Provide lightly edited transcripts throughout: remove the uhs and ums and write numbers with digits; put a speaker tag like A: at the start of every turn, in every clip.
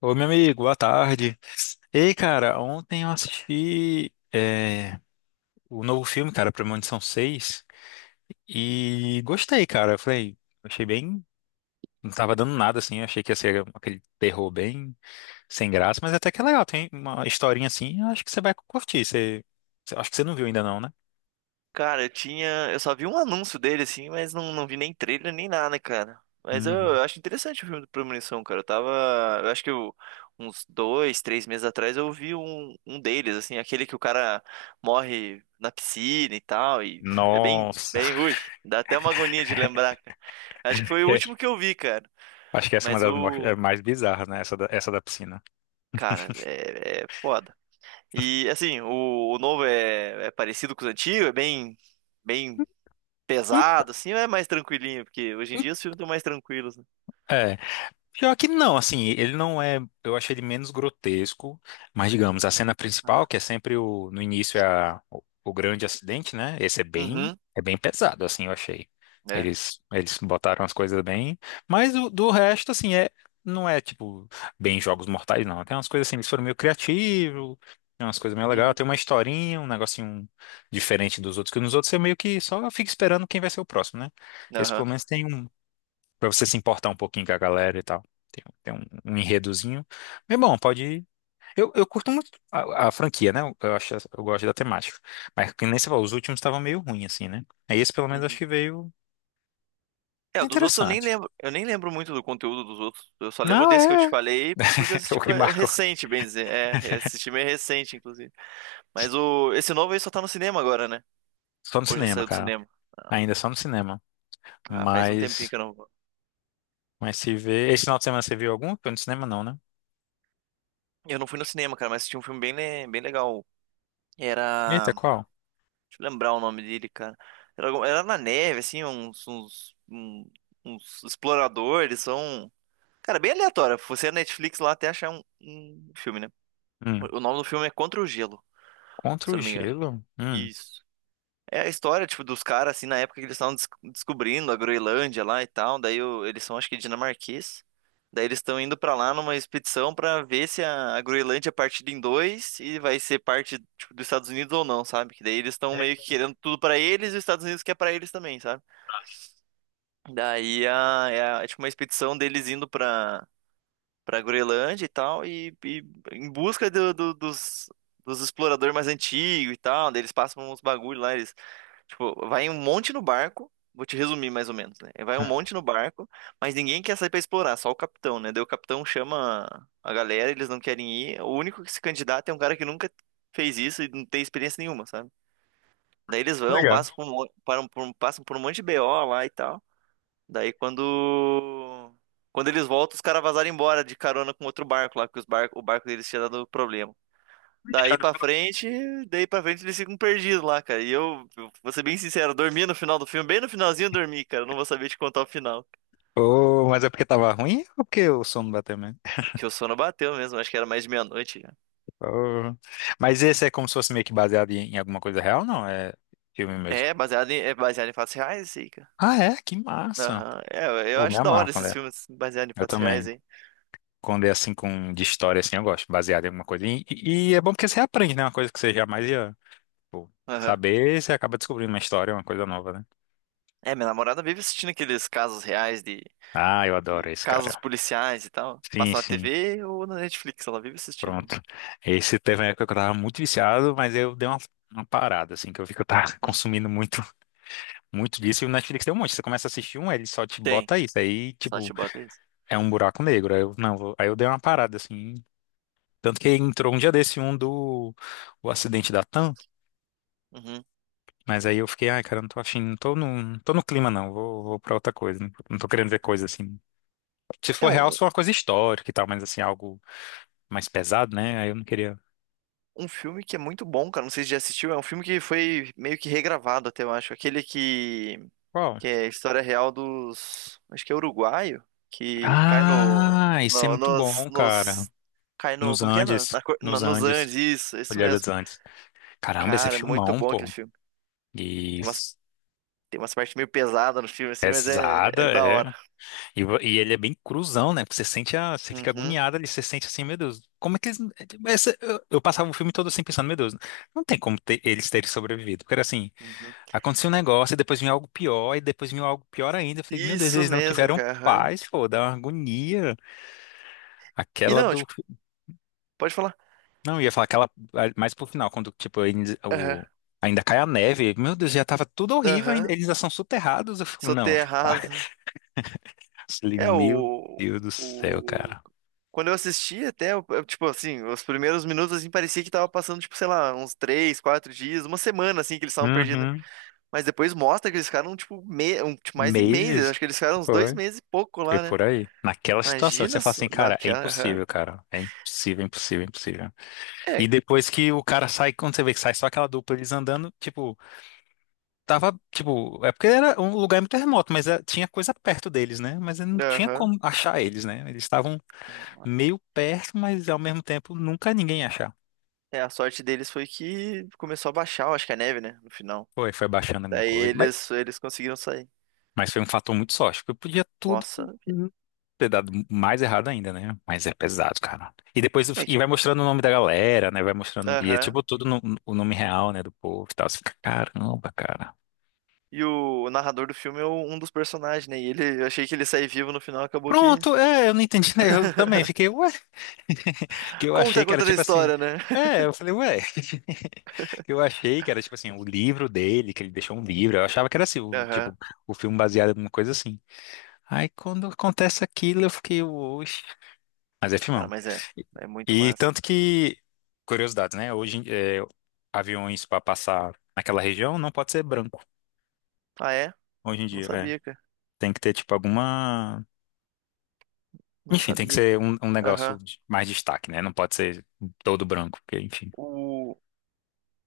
A: Ô, meu amigo, boa tarde. Ei, cara, ontem eu assisti é, o novo filme, cara, Premonição Seis e gostei, cara. Eu falei, achei bem. Não tava dando nada, assim. Eu achei que ia ser aquele terror bem sem graça, mas até que é legal. Tem uma historinha assim, eu acho que você vai curtir. Acho que você não viu ainda, não, né?
B: Cara, eu tinha. Eu só vi um anúncio dele, assim, mas não vi nem trailer nem nada, cara. Mas eu,
A: Uhum.
B: eu acho interessante o filme do Premonição, cara. Eu tava. Eu acho que eu- Uns dois, três meses atrás eu vi um deles, assim, aquele que o cara morre na piscina e tal. E é
A: Nossa,
B: bem ruim. Dá até uma agonia de lembrar, cara. Acho que foi o último que eu vi, cara.
A: acho que essa é uma
B: Mas
A: das
B: o.
A: é mais bizarras, né? Essa da piscina.
B: Cara, é foda. E assim, o novo é parecido com os antigos, é bem. Bem
A: Hum.
B: pesado, assim, ou é mais tranquilinho? Porque hoje em dia os filmes estão mais tranquilos, né?
A: É. Pior que não, assim, ele não é. Eu achei ele menos grotesco, mas digamos, a cena principal,
B: Ah.
A: que é sempre o, no início é o grande acidente, né? Esse
B: Uhum,
A: é bem pesado, assim, eu achei.
B: é.
A: Eles botaram as coisas bem, mas o, do resto, assim, é, não é tipo bem Jogos Mortais, não. Tem umas coisas assim, eles foram meio criativos, tem umas coisas meio legais,
B: Uhum,
A: tem uma historinha, um negocinho diferente dos outros, que nos outros você meio que só fica esperando quem vai ser o próximo, né? Esse
B: aham,
A: pelo menos tem um. Pra você se importar um pouquinho com a galera e tal. Tem um, um enredozinho. Mas bom, pode ir. Eu curto muito a franquia, né? Eu acho, eu gosto da temática. Mas que nem você falou, os últimos estavam meio ruins, assim, né? Aí esse pelo menos acho
B: uhum.
A: que veio.
B: É,
A: Tá
B: o dos outros
A: interessante.
B: eu nem lembro muito do conteúdo dos outros. Eu só lembro
A: Não,
B: desse que eu te
A: é.
B: falei porque eu assisti
A: O que
B: foi
A: marcou.
B: recente, bem dizer. É, assisti meio recente, inclusive. Mas o esse novo aí só tá no cinema agora, né?
A: Só no
B: Hoje já
A: cinema,
B: saiu do
A: cara.
B: cinema.
A: Ainda só no cinema.
B: Ah, faz um tempinho
A: Mas.
B: que eu não vou.
A: Mas se vê. Esse final de semana você viu algum? Foi no cinema, não, né?
B: Eu não fui no cinema, cara, mas assisti um filme bem legal.
A: Eita,
B: Era
A: qual?
B: deixa eu lembrar o nome dele, cara. Era, era na neve, assim, uns exploradores, são. Cara, bem aleatório. Você é Netflix lá até achar um filme, né?
A: Hum.
B: O nome do filme é Contra o Gelo,
A: Contra
B: se eu
A: o
B: não me engano.
A: gelo? Hum.
B: Isso. É a história, tipo, dos caras, assim, na época que eles estavam descobrindo a Groenlândia lá e tal. Daí o- eles são, acho que, dinamarquês. Daí eles estão indo pra lá numa expedição pra ver se a Groenlândia é partida em dois e vai ser parte, tipo, dos Estados Unidos ou não, sabe? Que daí eles estão meio que
A: É.
B: querendo tudo pra eles e os Estados Unidos quer pra eles também, sabe? Daí a, é, a- É tipo uma expedição deles indo pra Groenlândia e tal, e em busca dos exploradores mais antigos e tal, daí eles passam uns bagulho lá, eles, tipo, vai um monte no barco, vou te resumir mais ou menos, né? Vai um
A: Hum.
B: monte no barco, mas ninguém quer sair pra explorar, só o capitão, né? Daí o capitão chama a galera, eles não querem ir, o único que se candidata é um cara que nunca fez isso e não tem experiência nenhuma, sabe? Daí eles vão,
A: Legal.
B: passam por um monte de BO lá e tal. Daí quando. Quando eles voltam, os caras vazaram embora de carona com outro barco lá, porque os o barco deles tinha dado problema. Daí pra frente, daí pra frente eles ficam perdidos lá, cara. E eu vou ser bem sincero, eu dormi no final do filme, bem no finalzinho eu dormi, cara. Eu não vou saber te contar o final.
A: Ô, mas é porque tava ruim ou porque o sono bateu mesmo?
B: Que o sono bateu mesmo, acho que era mais de meia-noite já.
A: Oh. Mas esse é como se fosse meio que baseado em, em alguma coisa real, não? É filme mesmo.
B: É, é baseado em fatos reais, isso aí, cara.
A: Ah, é? Que massa.
B: Aham. É, eu
A: Pô, me
B: acho da hora
A: amarro quando
B: esses
A: é.
B: filmes baseados em
A: Eu
B: fatos reais,
A: também.
B: hein?
A: Quando é assim com de história assim, eu gosto, baseado em alguma coisa. E, e é bom porque você aprende, né? Uma coisa que você jamais ia, tipo,
B: Aham.
A: saber, você acaba descobrindo uma história, uma coisa nova, né?
B: É, minha namorada vive assistindo aqueles casos reais de
A: Ah, eu adoro
B: e
A: esse,
B: casos
A: cara.
B: policiais e tal.
A: Sim,
B: Passa na
A: sim.
B: TV ou na Netflix, ela vive assistindo.
A: Pronto. Esse teve uma época que eu tava muito viciado, mas eu dei uma parada, assim, que eu vi que eu tava
B: Uhum.
A: consumindo muito, muito disso. E o Netflix tem um monte. Você começa a assistir um, ele só te
B: Tem.
A: bota isso. Aí, tipo.
B: Sátira isso.
A: É um buraco negro. Aí eu, não, aí eu dei uma parada assim. Tanto que entrou um dia desse um do o acidente da TAM,
B: Uhum.
A: mas aí eu fiquei, ai, cara, não tô afim, não tô no, não tô no clima, não, vou pra outra coisa, não tô querendo ver coisa assim. Se
B: É
A: for real, só uma coisa histórica e tal, mas assim, algo mais pesado, né? Aí eu não queria.
B: um filme que é muito bom, cara. Não sei se já assistiu. É um filme que foi meio que regravado até, eu acho. Aquele
A: Qual?
B: que é a história real dos. Acho que é uruguaio. Que cai no.
A: Ah, isso é muito bom, cara.
B: Nos. Cai no.
A: Nos
B: Como que é?
A: Andes, nos
B: Nos
A: Andes,
B: Andes, isso, é isso
A: Olheiras dos
B: mesmo.
A: Andes. Caramba, esse é
B: Cara, é muito
A: filmão,
B: bom aquele
A: pô.
B: filme.
A: E
B: Tem umas, tem umas partes meio pesadas no filme, assim, mas
A: pesada,
B: é da
A: é.
B: hora.
A: E, e ele é bem cruzão, né? Porque você sente a, você fica
B: Uhum,
A: agoniado ali, você sente assim, meu Deus, como é que eles. Eu passava o filme todo assim pensando, meu Deus, não tem como eles terem sobrevivido. Porque era assim,
B: uhum.
A: aconteceu um negócio, e depois vinha algo pior, e depois vinha algo pior ainda. Eu falei, meu Deus,
B: Isso
A: eles não
B: mesmo,
A: tiveram
B: cara. Aham.
A: paz, pô, dá uma agonia.
B: E
A: Aquela
B: não,
A: do.
B: tipo, pode falar.
A: Não, eu ia falar aquela mais pro final, quando, tipo,
B: Aham,
A: o, ainda cai a neve. Meu Deus, já tava tudo horrível,
B: aham.
A: eles já são soterrados. Eu fico,
B: Sou
A: não,
B: terra
A: eu
B: rasa.
A: falei,
B: É
A: meu Deus do céu,
B: o.
A: cara.
B: Quando eu assisti até, tipo assim, os primeiros minutos assim parecia que tava passando, tipo, sei lá, uns três, quatro dias, uma semana assim que eles estavam perdidos, né?
A: Uhum.
B: Mas depois mostra que eles ficaram, tipo, mais de meses.
A: Meses?
B: Acho que eles ficaram uns dois
A: Foi.
B: meses e pouco
A: Foi
B: lá, né?
A: por aí. Naquela situação, que você
B: Imagina
A: fala
B: só-
A: assim,
B: naquela. Aham.
A: cara. É impossível, impossível, impossível.
B: É,
A: E depois que o cara sai, quando você vê que sai só aquela dupla, eles andando, tipo, tava, tipo, é porque era um lugar muito remoto, mas é, tinha coisa perto deles, né? Mas não tinha
B: aham.
A: como achar eles, né? Eles estavam meio perto, mas ao mesmo tempo nunca ninguém ia achar.
B: É, a sorte deles foi que começou a baixar, eu acho que a neve, né? No final.
A: Foi, foi baixando alguma
B: Daí
A: coisa.
B: eles conseguiram sair.
A: Mas foi um fator muito sorte, porque eu podia tudo.
B: Nossa, vida.
A: Ter dado mais errado ainda, né? Mas é pesado, cara. E depois
B: É que.
A: e vai mostrando o nome da galera, né? Vai mostrando. E é
B: Aham.
A: tipo tudo o nome real, né? Do povo e tal. Você fica, caramba, cara.
B: E o narrador do filme é um dos personagens, né? E ele, eu achei que ele sair vivo no final, acabou que.
A: Pronto, é, eu não entendi, né? Eu também fiquei, ué. Que eu
B: Como que
A: achei
B: tá
A: que era
B: contando a
A: tipo assim.
B: história, né?
A: É, eu falei, ué. Que eu achei que era tipo assim, o livro dele, que ele deixou um livro. Eu achava que era assim, o, tipo,
B: Aham.
A: o filme baseado em uma coisa assim. Aí quando acontece aquilo, eu fiquei, oxe. Mas é
B: Cara,
A: filmão.
B: mas é.
A: E,
B: É muito
A: e
B: massa.
A: tanto que, curiosidade né? Hoje, é, aviões para passar naquela região não pode ser branco,
B: Ah, é?
A: hoje em
B: Não
A: dia, é.
B: sabia, cara.
A: Tem que ter, tipo, alguma...
B: Não
A: Enfim, tem que
B: sabia,
A: ser
B: cara.
A: um, um negócio
B: Aham.
A: de mais destaque, né? Não pode ser todo branco, porque, enfim.
B: O...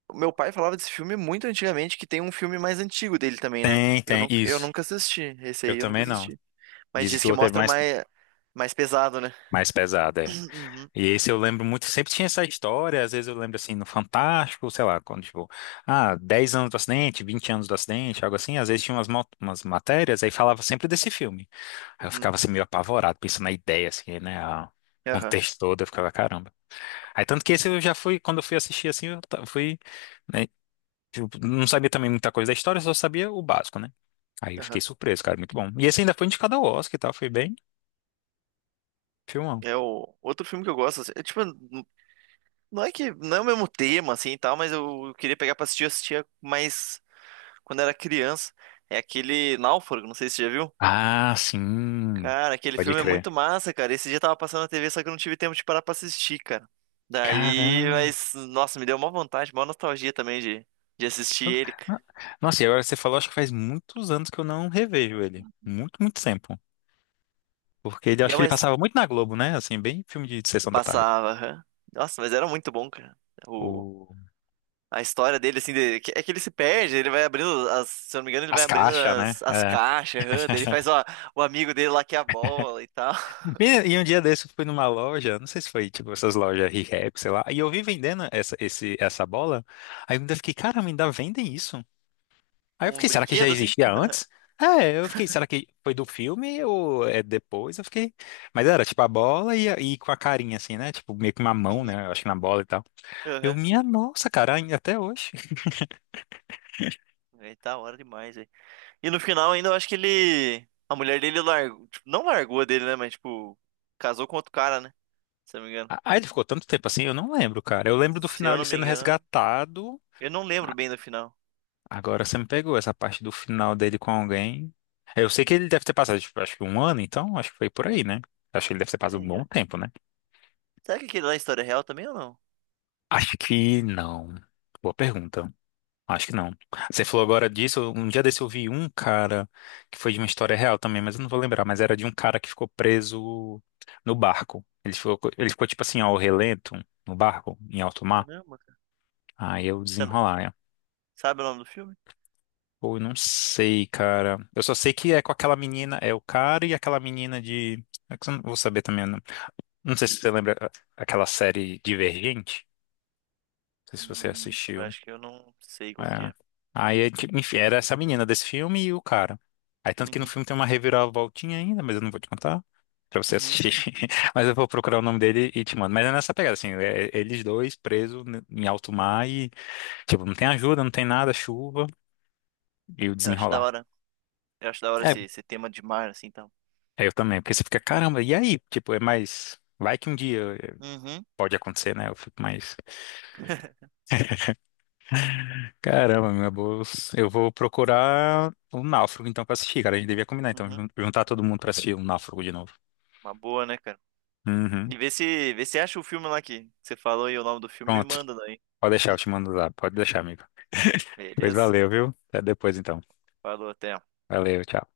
B: o meu pai falava desse filme muito antigamente, que tem um filme mais antigo dele também, né?
A: Tem,
B: Eu,
A: tem,
B: eu
A: isso.
B: nunca assisti. Esse
A: Eu
B: aí eu nunca
A: também não.
B: assisti. Mas
A: Dizem
B: diz
A: que o
B: que
A: outro é
B: mostra
A: mais,
B: mais, mais pesado, né?
A: mais pesado, é.
B: Uhum.
A: E esse eu lembro muito, sempre tinha essa história, às vezes eu lembro assim, no Fantástico, sei lá, quando tipo, ah, 10 anos do acidente, 20 anos do acidente, algo assim, às vezes tinha umas, umas matérias, aí falava sempre desse filme. Aí eu
B: Uhum.
A: ficava assim meio apavorado, pensando na ideia, assim, né, o
B: Aham.
A: contexto todo, eu ficava, caramba. Aí tanto que esse eu já fui, quando eu fui assistir assim, eu fui, né, tipo, não sabia também muita coisa da história, só sabia o básico, né. Aí eu fiquei
B: Aham.
A: surpreso, cara, muito bom. E esse ainda foi indicado ao Oscar e tal, foi bem filmão.
B: É o outro filme que eu gosto, assim, é, tipo, não é que não é o mesmo tema assim e tal, mas eu queria pegar pra assistir, eu assistia mais quando era criança. É aquele Náufrago, não sei se você já viu.
A: Ah, sim,
B: Cara, aquele
A: pode
B: filme é
A: crer.
B: muito massa, cara. Esse dia tava passando na TV, só que eu não tive tempo de parar pra assistir, cara. Daí,
A: Caramba.
B: mas nossa, me deu uma vontade, uma nostalgia também de assistir ele, cara.
A: Nossa, e agora você falou, acho que faz muitos anos que eu não revejo ele. Muito, muito tempo. Porque ele,
B: E
A: acho
B: é,
A: que ele
B: mas
A: passava muito na Globo, né? Assim, bem filme de sessão da tarde.
B: passava, aham. Nossa, mas era muito bom, cara.
A: O...
B: A história dele, assim, é que ele se perde, ele vai abrindo, as, se eu não me engano, ele
A: As
B: vai abrindo
A: caixas, né?
B: as
A: É.
B: caixas, aham, daí ele faz, ó, o amigo dele lá que é a bola e tal,
A: E, e um dia desse eu fui numa loja, não sei se foi tipo essas lojas Rehab, sei lá, e eu vi vendendo essa, esse, essa bola. Aí eu ainda fiquei, cara, ainda vendem isso? Aí eu
B: como um
A: fiquei, será que já
B: brinquedo, assim.
A: existia antes? É, eu fiquei, será que foi do filme ou é depois? Eu fiquei. Mas era tipo a bola e com a carinha, assim, né? Tipo, meio que uma mão,
B: Uhum,
A: né? Eu acho que na bola e tal. Eu,
B: aham.
A: minha nossa, cara, ainda até hoje.
B: Aí tá hora demais, velho. E no final ainda eu acho que ele, a mulher dele largou, tipo, não largou dele, né, mas, tipo, casou com outro cara, né, se eu não me engano.
A: Aí ele ficou tanto tempo assim, eu não lembro, cara. Eu lembro do
B: Se
A: final
B: eu
A: ele
B: não me
A: sendo
B: engano,
A: resgatado.
B: eu não lembro bem do final.
A: Agora você me pegou essa parte do final dele com alguém. Eu sei que ele deve ter passado, tipo, acho que um ano, então, acho que foi por
B: Hum,
A: aí, né? Acho que ele deve ter passado um
B: Peraí,
A: bom
B: velho.
A: tempo, né?
B: Será que aquele lá é história real também ou não?
A: Acho que não. Boa pergunta. Acho que não. Você falou agora disso. Um dia desse eu vi um cara que foi de uma história real também, mas eu não vou lembrar. Mas era de um cara que ficou preso no barco. Ele ficou tipo assim, ao relento, no barco, em alto mar.
B: Caramba, cara.
A: Aí eu
B: Você não-
A: desenrolar, né?
B: sabe o nome do filme?
A: Pô, eu não sei, cara. Eu só sei que é com aquela menina, é o cara e aquela menina de. É que eu não vou saber também. Não, não sei se você lembra ah, aquela série Divergente. Não sei se você
B: Eu
A: assistiu.
B: acho que eu não sei qual que
A: É.
B: é.
A: Aí, enfim, era essa menina desse filme e o cara. Aí, tanto que no
B: Uhum.
A: filme tem uma reviravoltinha ainda, mas eu não vou te contar pra você
B: Uhum.
A: assistir. Mas eu vou procurar o nome dele e te mando. Mas é nessa pegada, assim, eles dois presos em alto mar e, tipo, não tem ajuda, não tem nada, chuva e o
B: Eu acho da
A: desenrolar.
B: hora. Eu acho da hora
A: É,
B: esse, esse tema de mar, assim, tal.
A: é, eu também, porque você fica, caramba, e aí? Tipo, é mais. Vai que um dia
B: Uhum.
A: pode acontecer, né? Eu fico mais. Caramba, meu bolsa. Eu vou procurar o Náufrago, então, pra assistir, cara. A gente devia combinar, então,
B: Uhum.
A: juntar todo mundo pra assistir o Náufrago de novo.
B: Uma boa, né, cara?
A: Uhum.
B: E vê se acha o filme lá que você falou e o nome do filme me
A: Pronto.
B: manda daí.
A: Pode deixar, eu te mando lá. Pode deixar, amigo. Pois
B: Beleza?
A: valeu, viu? Até depois, então.
B: Falou, até.
A: Valeu, tchau.